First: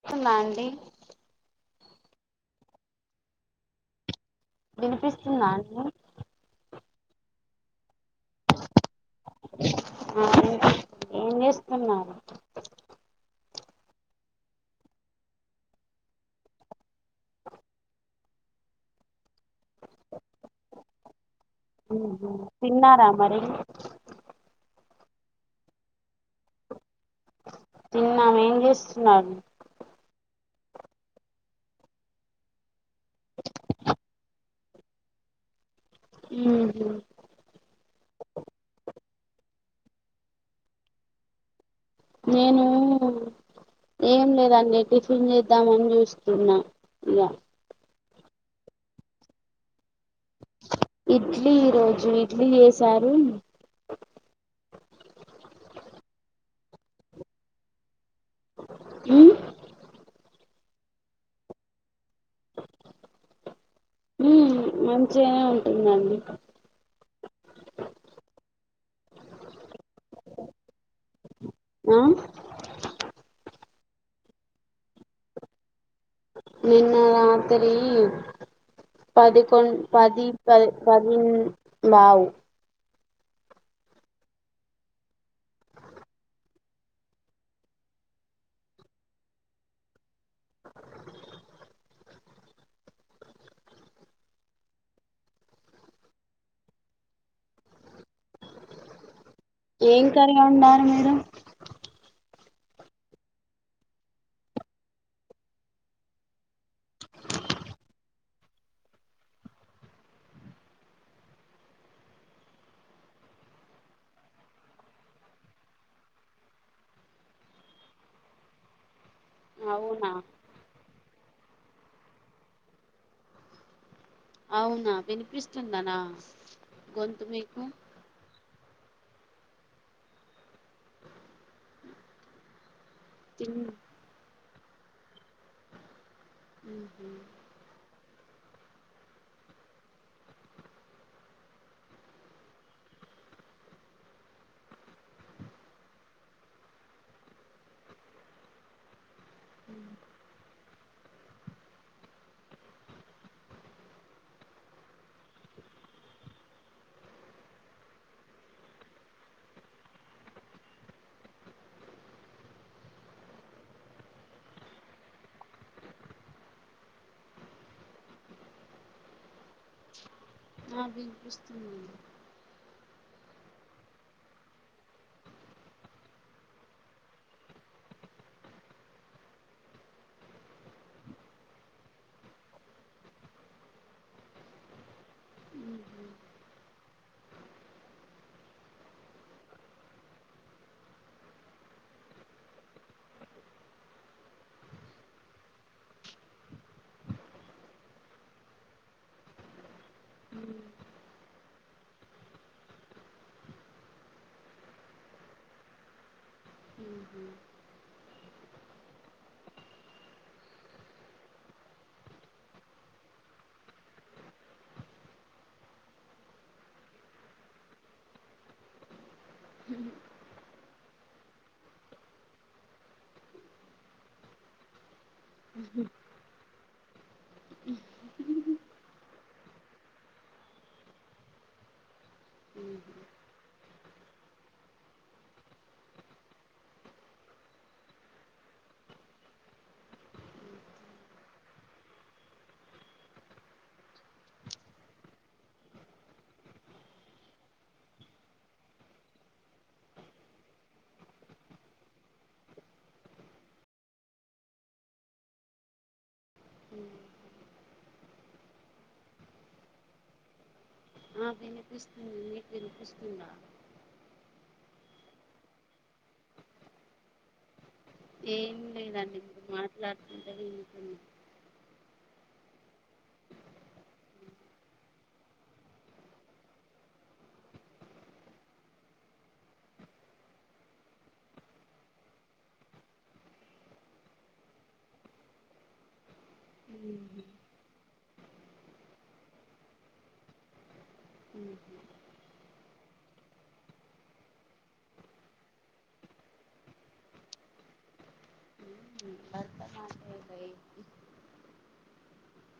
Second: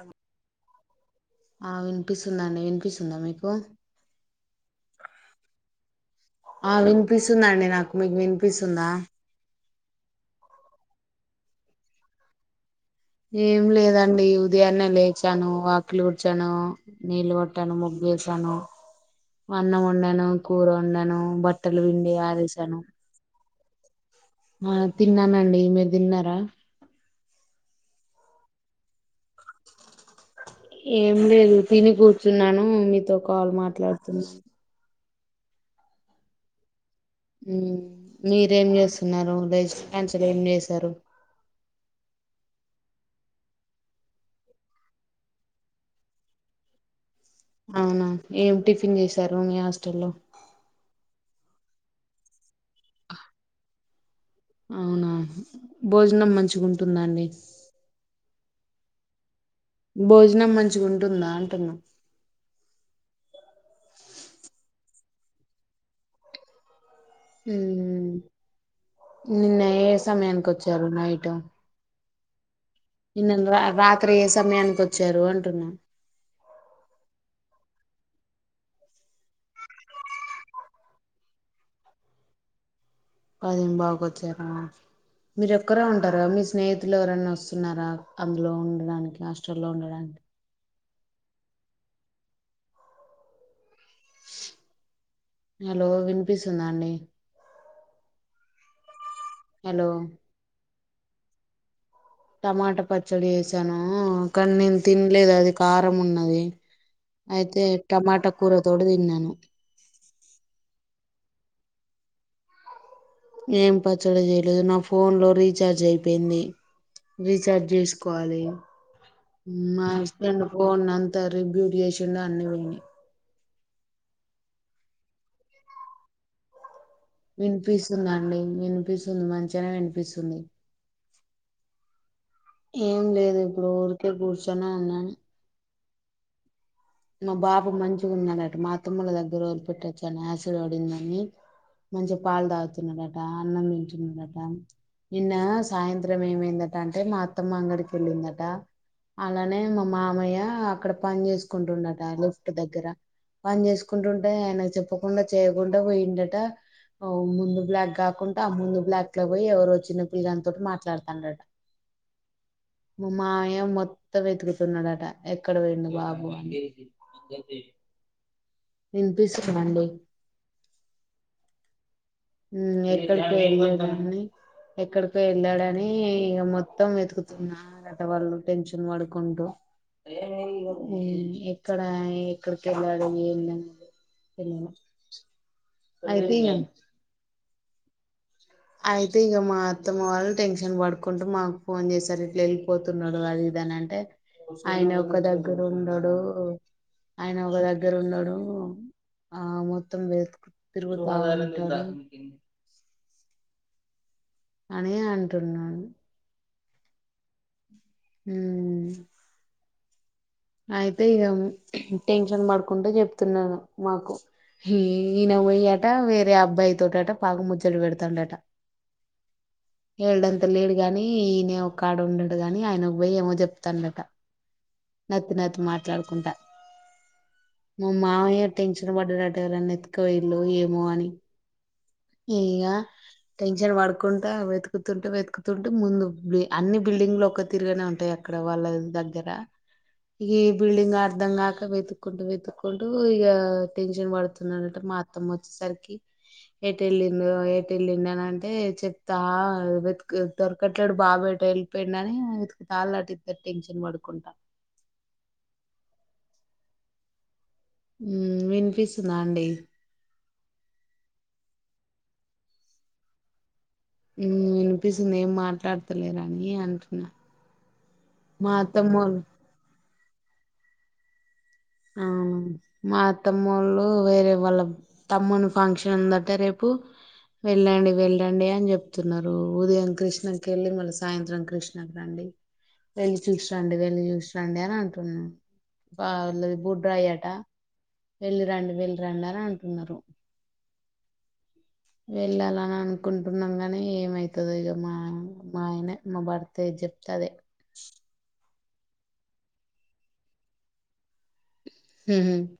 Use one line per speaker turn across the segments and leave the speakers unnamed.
స్తుందా అండి
వినిపిస్తుంది అండి వినిపిస్తుందా మీకు
వినిపిస్తుందా అండి
స్తుంది అండి నాకు మీకు వినిపిస్తూ
ఆ ఏం చేస్తున్నారు
ఏం లేదండి ఉదయాన్నే లేచాను వాకిలి ఊడిచాను నీళ్ళు కొట్టాను ముగ్గు వేసా అన్నం వండాను కూర వండాను బట్టలు పిండి ఆరేసాను
తిన్నారా మరి
ఆ తిన్నానండి మీరు తిన్నారా
తిన్నాం ఏం చేస్తున్నారూ
ఏం లేదు తిని కూర్చున్నాను మీతో కాల్ మాట్లాడుతున్న
ఉహు
మీరేం చేస్తున్నారు లేచిన కాంచలి ఏం చేశారు
నేను ఏం లేదండి టిఫిన్ చేద్దామని చూస్తున్నా ఇగా
అవునా ఏం టిఫిన్ చేసారు మీ హాస్టల్లో
ఇడ్లీ ఈరోజు ఇడ్లీ చేసారు
అవునా భోజనం మంచిగా ఉంటుందాండి
మ్మ్
భోజనం మంచిగా ఉంటుందా అంటున్నా
మ్మ్ మంచిగానే ఉంటుందండి
హ్మ్ నిన్న ఏ సమయానికి వచ్చారు నైట్
ఓ
నిన్నను రా రాత్రి ఏ సమయానికి వచ్చారు అంటున్నా
నిన్న రాత్రి పదికొండ్ పది పది పది లావు
పదిం బావు కి వచ్చార మీరు ఒక్కరే ఉంటారా మీ స్నేహితులు ఎవరన్న వస్తున్నారా అందులో ఉండడానికి హస్టల్లో ఉండడానికి హలో వినిపిస్తుందా అండి హలో
ఏం కర్రీ వండారు మీరు
టమాటా పచ్చడి చేసాను కానీ నేను తినలేదు అది కారం ఉన్నది అయితే టమాటా కూర తోటి తిన్నాను ఏం పచ్చడి చేయలేదు నా ఫోన్ లో రీచార్జ్ అయిపోయింది రీచార్జ్ చేసుకోవాలి మా
అవునా
హస్బెండ్ పోన్ అంత రీబ్యూట్ చేసిండు అన్ని పోయినాయి
అవునా వినిపిస్తుంద నా
వినిపిస్తుందండి వినిపిస్తుంది మంచిగానే వినిపిస్తుంది ఏం లేదు
తిన్
ఇప్పుడు ఊరికే కూర్చొని ఉన్నాను మా బాబు మంచిగా ఉన్నాడట మా అత్తమ్మ దగ్గర వదిలిపెట్టివచ్చ యాసిడ్ పడిందని మంచిగా పాలు తాగుతున్నడట అన్నం తింటున్నాడట నిన్న సాయంత్రం ఏమైందట అంటే మా అత్తమ్మ అంగడికి వెళ్ళిందట అలానే మా మామయ్య అక్కడ పని చేసుకుంటున్నడటా లిఫ్ట్ దగ్గర పని చేసుకుంటు ఉంటే ఆయనకు చెప్పకుండా చేయకుండా పోయిండంటా ముందు బ్లాక్ కాకుండా ఆ ముందు బ్లాక్ లోకి పోయి ఎవరో చిన్న పిల్లోనితోటి మాట్లాడుతాండంటా మా మామయ్య మొత్తం వెతుకుతున్నాడట ఎక్కడ పోయిండు బాబు అని వినిపిస్తుందాండి
ఆ వినిపిస్తుంది అండి
ఆ ఎక్కడికి వెళ్ళలేద అండి ఎక్కడికి వెళ్ళాడని ఇక మొత్తం వెతుకుతున్నారట వాళ్ళు టెన్షన్ పడుకుంటూ ఎక్కడ ఎక్కడికి వెళ్ళాడు ఏంది అని అయితే అయితే ఇక మా అత్తమ్మ వాళ్ళు టెన్షన్ పడుకుంటూ మాకు ఫోన్ చేసారు ఇట్లా వెళ్ళిపోతున్నాడు అది అంటే ఆయన ఒక్క దగ్గర ఉండడు ఆయన ఒక దగ్గర ఉన్నాడు ఆ మొత్త వెతుకు
ఉమ్,
తిరుగుతా ఉంటాడు అని అంటున్నాను
ఉహు
అవున అయితే ఇక టెన్షన్ పడుకుంటా చెప్తున్నాను మాకు పోయ్యాట వేరే అబ్బాయి తోటి అంటా బాగ ముచ్చట్లు పెడతాండంటా వేలిడంతా లేడు గాని ఈయనే ఒక్కడ ఉన్నాడు గాని ఆయనకి పోయి ఏమో చెప్తాండంటా నత్తి నత్తి మాట్లాడుకుంటా మా మామయ్య టెన్షన్ పడ్డాడంటా ఎవళ్ళు ఎత్తుకొని పొయిళ్ళో ఏమో అని ఇంగా టెన్షన్ పడుకుంటా వెతుకుతుంటే వెతుకుతుంటే ముందు అన్ని బిల్డింగ్లు ఒక్క తిరుగానే ఉంటాయ ఎక్కడ వాళ్ళ దగ్గర ఇ బిల్డింగ్ అర్ధం కాక వెతుక్కుంటూ వెతుక్కుంటూ ఇక టెన్షన్ పడుతుందనంట మాత్తం వచ్చేసరికి ఏటి వెళ్ళిం ఏటి వెళ్లిిండు అని అంటే చెప్తా వె దొరకట్లేడు బాగాబెట్ట వెళ్ిపోయిని తళ్ళటిద్ద టెన్షన్ పడుకుంటా
అ
విన్పిీస్న్నాడి
ఆ వినిపిస్తుంది నీకు వినిపిస్తుందా
వినిపిస్తుంది ఏం మాట్లాడతలేరుని అంటున్నా మా
ఏం
అత్తమ్మోళ్ళు
లేదండి మీరు మాట్లాడుతుంటది ఏంట
ఆ మా అ తమ్ము వాళ్ళు వేరే వాళ్ళ తమ్ముని ఫంక్షన్ ఉందంటే రేపు వెళ్ళండి వెళ్ళండి అని చెప్తున్నారు ఉదయం కృష్ణకి వెళ్ళి మళ్ళీ సాయంత్రం కృష్ణకి రండి వెళ్లిి చూసిరండి వెళ్లిి చూసిరండి అని అంటున్నానుళ బుడ్రా
ఉమ్,
అయట వెళ్ళి రండు వెళ్ళి రంలని అంటున్నారు వెళ్ళాల అని అనుకుంటున్నాం గాని ఏమైతుంది ఇక మా మా ఆయన మా బర్త్తేే చెప్తదే
భర్త మాట్లాడయి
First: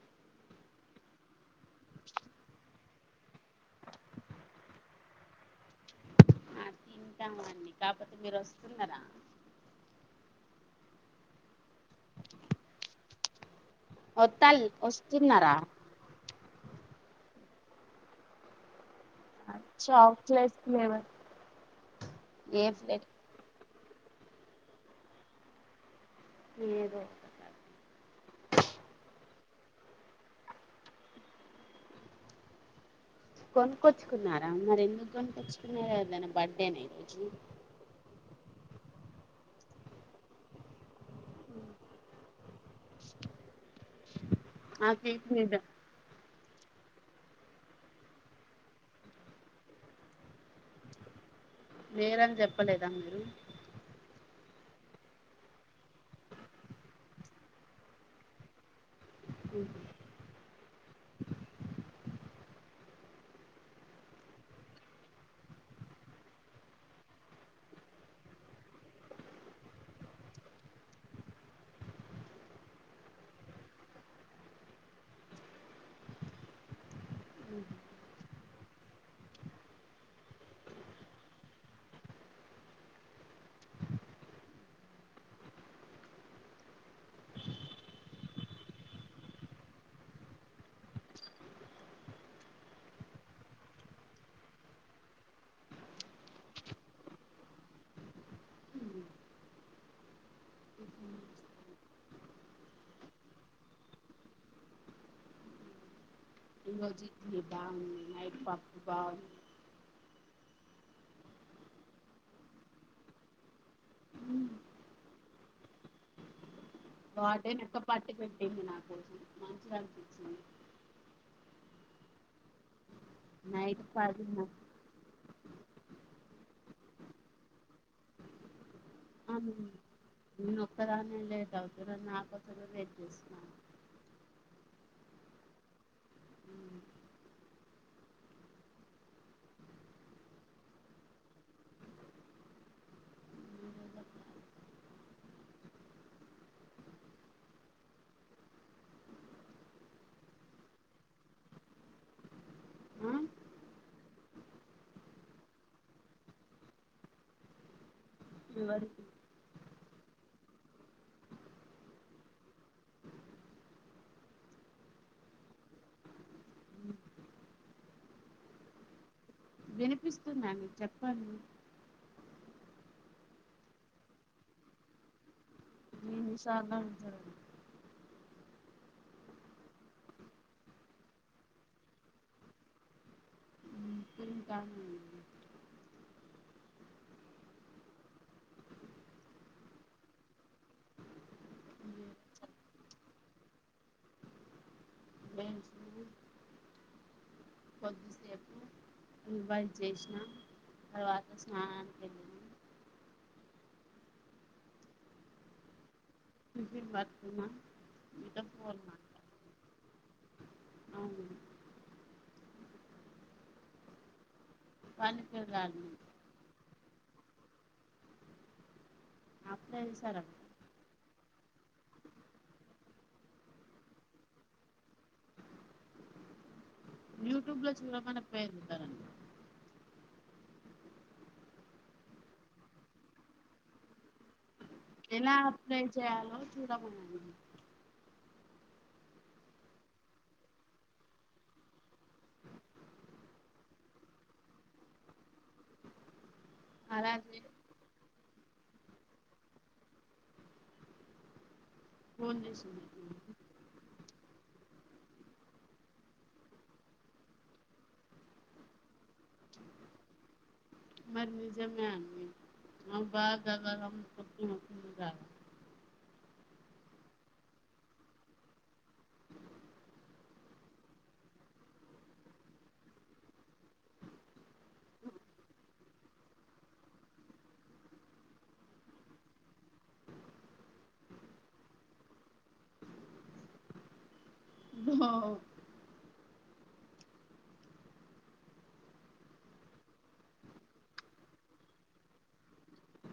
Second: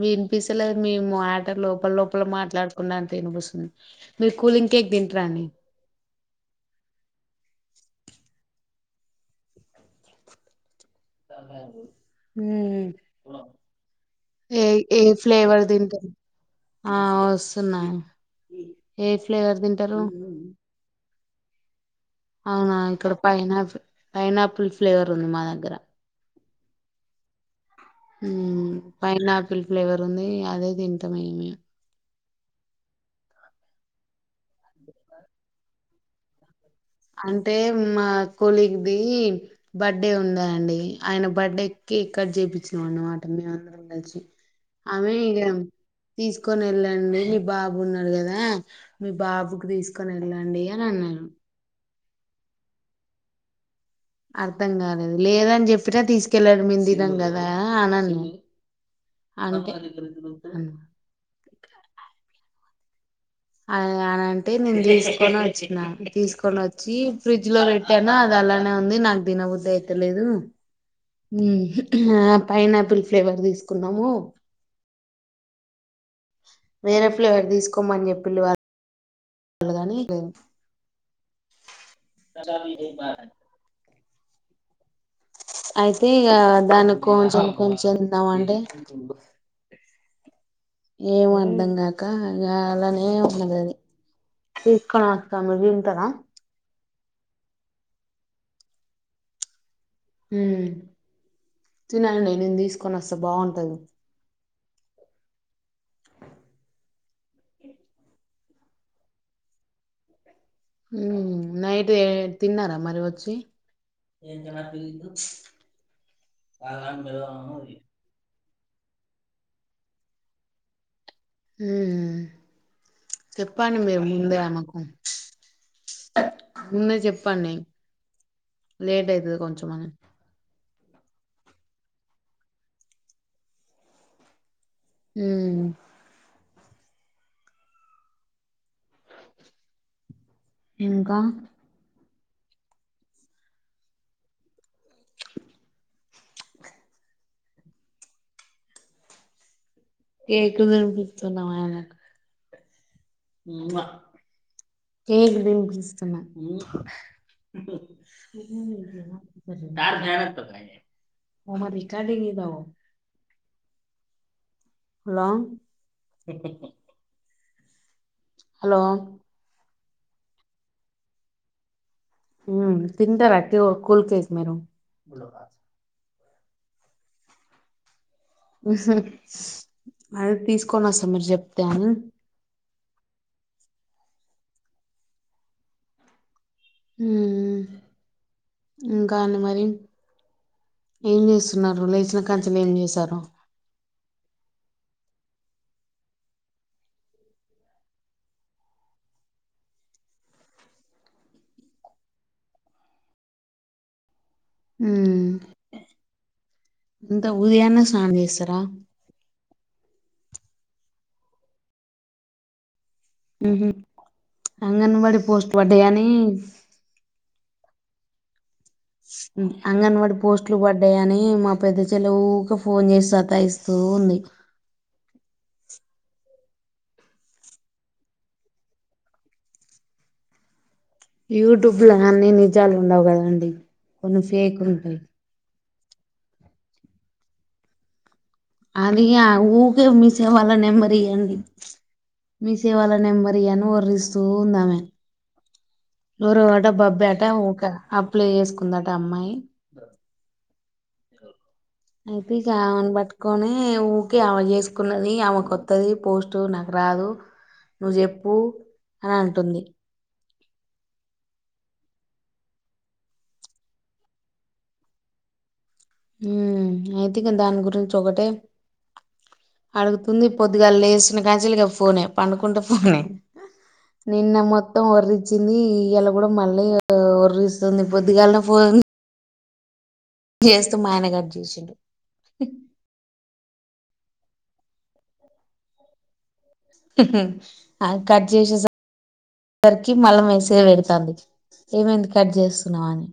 వినిపిసేలే మేము ఆట లోపల లోపల మాట్లాడుకున్నాడా అని తినిపిస్తుంది మీరు కూలింక కేక్ తింటరాని
తింటాము అన్నీ కాకపోతే మీరు వస్తున్నారా
హ
వత్తాల్
ఏ ఏ
వస్తున్నారా
ఫ్లేవర్ దని క ఆ వస్తున్నా ఏ ఫ్లేవర్ తింటారు
చాక్లెట్ ఫ్లేవర్ ఏ
అవునా ఇక్కడ
ఫ్లేవర్
పైనా పైనాపిల్ ఫ్లేవర్ ఉంది మా దగ్గర
ఏదో
పైనా ఆపిల్ ఫ్లేవర్ ఉంది అదేదింతమమే
కొనుక్కొచ్చుకున్నారా మరి ఎందుకు కొనిక్కొచ్చుకున్నారు కదనా బడ్
అంటే మా స్కూల్కిదిి బర్త్డే ఉందండి ఆయన బర్త్డే కేక్ కట్ చేయిించినం అన్నమాట అందర ఉంండచ్చి
ఆ పదా
తీసుకొని వెళ్ళండి మీ బాబు ఉన్నారుడు కదా మీ బాబుకి తీసుకొని వెళ్ళండి అని అన్నాను
వేరని చెప్పలేదా మీరు
అర్థం కాలేదు లేదని చెప్పినా తీసుకెళ్లడం మీ తినం కదా అననుే అ అ అనంటే నేను తీసుకొని వచ్చిన తీసుకొని వచ్చి ఫ్రిడ్జ్ లో ర పెట్టాను అది అలానే ఉంది నాకు దీినబుద్ధి అయితేలేదు పైనా ఆపిల్ ఫ్లేవర్ తీసుకున్నాము వేరే ఫ్లు ఎవరు తీసుకోమని చెప్పిళ వాళళని కస బ అయితే ఇక దానికి కొంచెం కొంచందాం అంటే ఏం అర్ధం కాక ఇ అలానే ఉన్నది అది తీసుకణస్తా మీ వింటార తినాల నే నేను తీసుకొని వస్తా బాగుంటది
ఇజీట్ద్దా నైట్ పకు బ
నైట్ తిన్నారా మరి వచ్చి
వాటే నెక్క పట్టి పెట్టింది నా కోసం మంచిగా అనిపించింది
హ చెప్పా ను
నైట్
ఎ ముంద
పదిన్నర
అమకు ముందే చెప్పండి లేట్ అయితుంది కొంచంమని
క్కనే లేద అవుతు నాకస వెయిట్ చేస్తున్నాను
ఉమ్ ఇంకా కేకు దిన్పిత్తుండు మా ఆయన నాకు
ఆ ! ! ! ! ! ! ! ! ! !
కేకు దిన్పిస్తున్నా
ఎవరికి
సర ద భ రికార్డింగ్ద హలో హలో
వినిపిస్తుందా అండి? చెప్పండి
ఉమ్ తింటరా క్యూ కూల్ కేేక్ మీరు?
మీ [unintelligible]
అదె తీసుకొనొస్తా మీరు చెప్తే అని
[unintelligible]
ఉమ్ ఉమ్ ఇంకా అండి మరి? ఏం జేస్తున్నారు, లేచిన కాంచెలి ఏం జేశారు?
ఏం చేయలేద్ కొద్దిసేపు రివైజ్జేసినా తర్వాత స్నానానికెళ్లిన
ఉమ్
టిఫిన్
ఇంత
పట్టుకున్న
ఊదయాన్నే స్నానం
మీతో
జేస్తరా
ఫోన్ మాట్లాడిన అవును
ఉమ్ హ్ ఆంగన్బడి
వాళ్ళకి
పోస్ట్ లు
రాదు
బడ్డాయనీ ఉమ్
అప్లై
అంగన్బడి
చేశారండి
పోస్టులు పడ్డయని మా పెద్ద చెల్లె ఊకె ఫోన్ జేసి సతాఇస్తూ ఉంది.
యూట్యూబ్ ల చూడమనక్పోఇర్రు ఉంటరని
యూట్యూబ్ ల అన్ని నిజాలు ఉండవు కదాండి కొన్ని ఫేక్ ఉంటయి
ఎలా అప్లై చేయాలో చూడమనండి
అదిగా ఊకే మీ సేవాళ్ళ నెంబరీయండి మీ సేవాల నెంబరి అని ఒర్రిస్తూ ఉందామే ఎవరో అట
అలా
బబ్బాట
చే
ఊకె అబ్ ప్లే చేసుకుందట అమ్మాయి అయితే
ఫోన్ చేసింది
ఇగామని పట్టుకొని ఊకే ఆమద్ జేసు కున్నది ఆమెకొత్తది పోస్ట్ నాకు రాదు నువ్ జెప్పు అనంటుంది
మరి నిజమే అండి ఆమె బాద [unintelligible]
ఉమ్ అయితే ఇగ దాని గురించొకటే అడుగుతుంది పొద్దుగాల్లేసిన కాంచెలిగా ఫోనే, పండుకుంటే ఫోనే నిన్న మొత్తం ఒర్రచ్చింది ఇయాల గూడ మళ్ళీ ఒర్ ఒర్రిస్తుంది పొద్దుగాల్నే ఫోన్ జేస్తే మాయన గట్ జేసిండు
ఓహ్
అ కట్ జేసేసర్ సరికి మల్ల మెసేజ్ పెడతాంది ఏమైంది కట్ జేస్తున్నావని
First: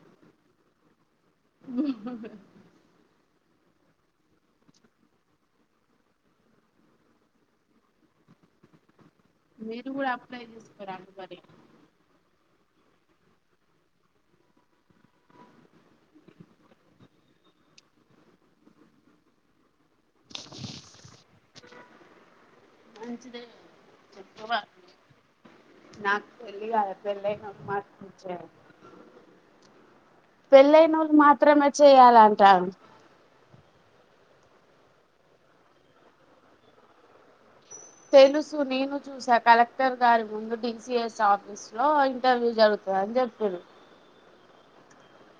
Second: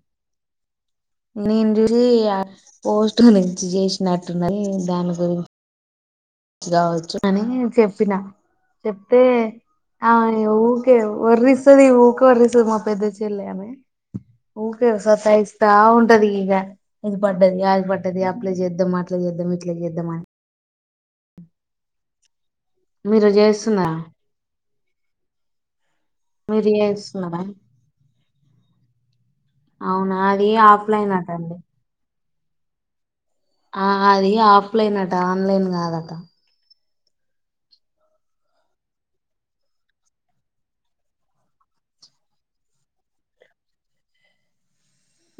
నేను జూసి ఆ పోస్ట్ నుంచి చేసినట్టున్నయి దాని గురిం గావచ్చు అని చెప్పిన చెప్ తే
మీరు కూడా
ఆ
అప్లై
ఇగ ఊకే
చేసుకోరాండి మరి
ఒర్రిస్తది ఇగ్ ఊకె ఒర్రిస్తది మప్ పెద్ద చెల్లె ఆమె ఊకే సతాఇస్తా ఉంటది ఇగ, ఇదిబడ్డది అది బడ్డది అప్లై చేద్దాం అట్ల చేద్దాం నువ్విట్లే జేద్దమా మీరు
మంచిదే
చేస్తున్న
చెప్పవా నాకు పెళ్లి అవసరంలే
అవునా అది ఆఫ్లైన్
పెళ్ళైనోళ్
అట అండి
మాత్రమే చెయ్యాలంట
ఆ అది ఆఫ్లైన్ అట ఆన్లైన్ గాదట
తెలుసు నేను చూసా కలెక్టర్ గారి ముందు డి సి ఎస్ ఆఫీస్ లో ఇంటర్వ్యూ జరుగుతు అని జప్పిరు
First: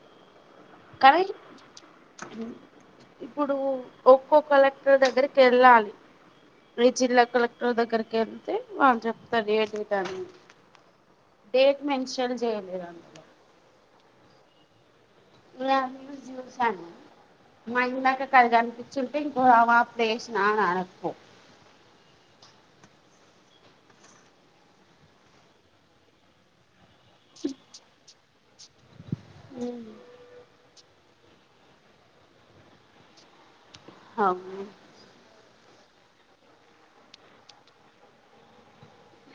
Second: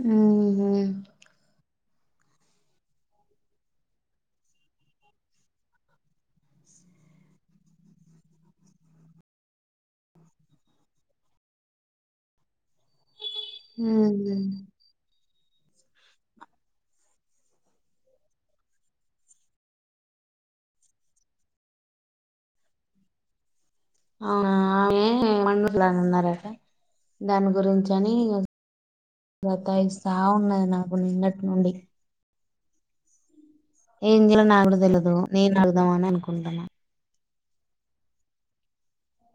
మ్మ్
కని ఇప్పుడు ఒక్కో కలెక్టర్ దగ్గరికెళ్ళాలి మీ జిల్లా కలెక్టర్ దగ్గరికి ఎళ్తే వాళ్ళు జెప్తారు ఏడేటా అనేది డేట్ మెన్షన్ జెయలేదందులో
హ్మ్
న్యూస్ జూసాను మా ఇందాక కది గనిపించుంటే ఇంకో వాప్లు ఏసినా అనకు
ఆ ఆమి వందుర్లహందరట దాని గురించని గత్తాయిస్తావున్నది నాకు నిన్నటి నుండి ఏంజైలో
అవును
నాకు గుడ తెల్వదు నేను అడుగుదాం అననుకుంటన్నా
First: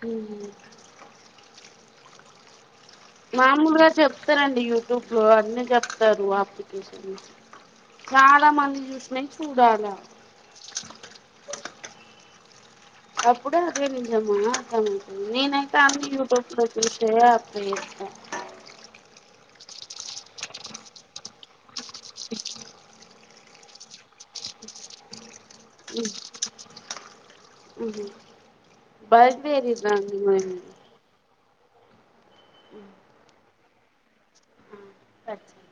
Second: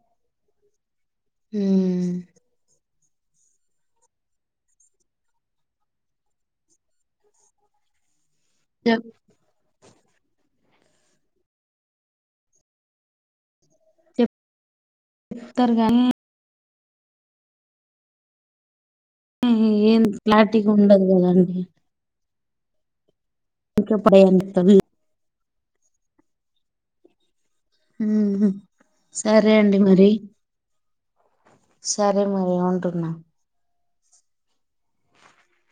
ఊహు
మ్మ్
మాములుగా చెప్తరండి యూట్యూబ్ లో అన్ని చెప్తారు అప్లికేషన్ చాలా మంది
చెప్
చూసినయి చూడాల అప్పుడే అదే నిజమా అర్థం అవుతుంది
చెప్తారు
నేనైతే
కానీ
అన్ని యూట్యూబ్ లో ఇషయ
ఏం క్లారిటీ గుండదు గదండి ఇంకెప్పుడు ఏందిత్తది
ఉ ఊహు
సరే
బైడ్వేరి
అండి మరి సరే మరి ఉంటున్నా
ఆ కట్ చెయ్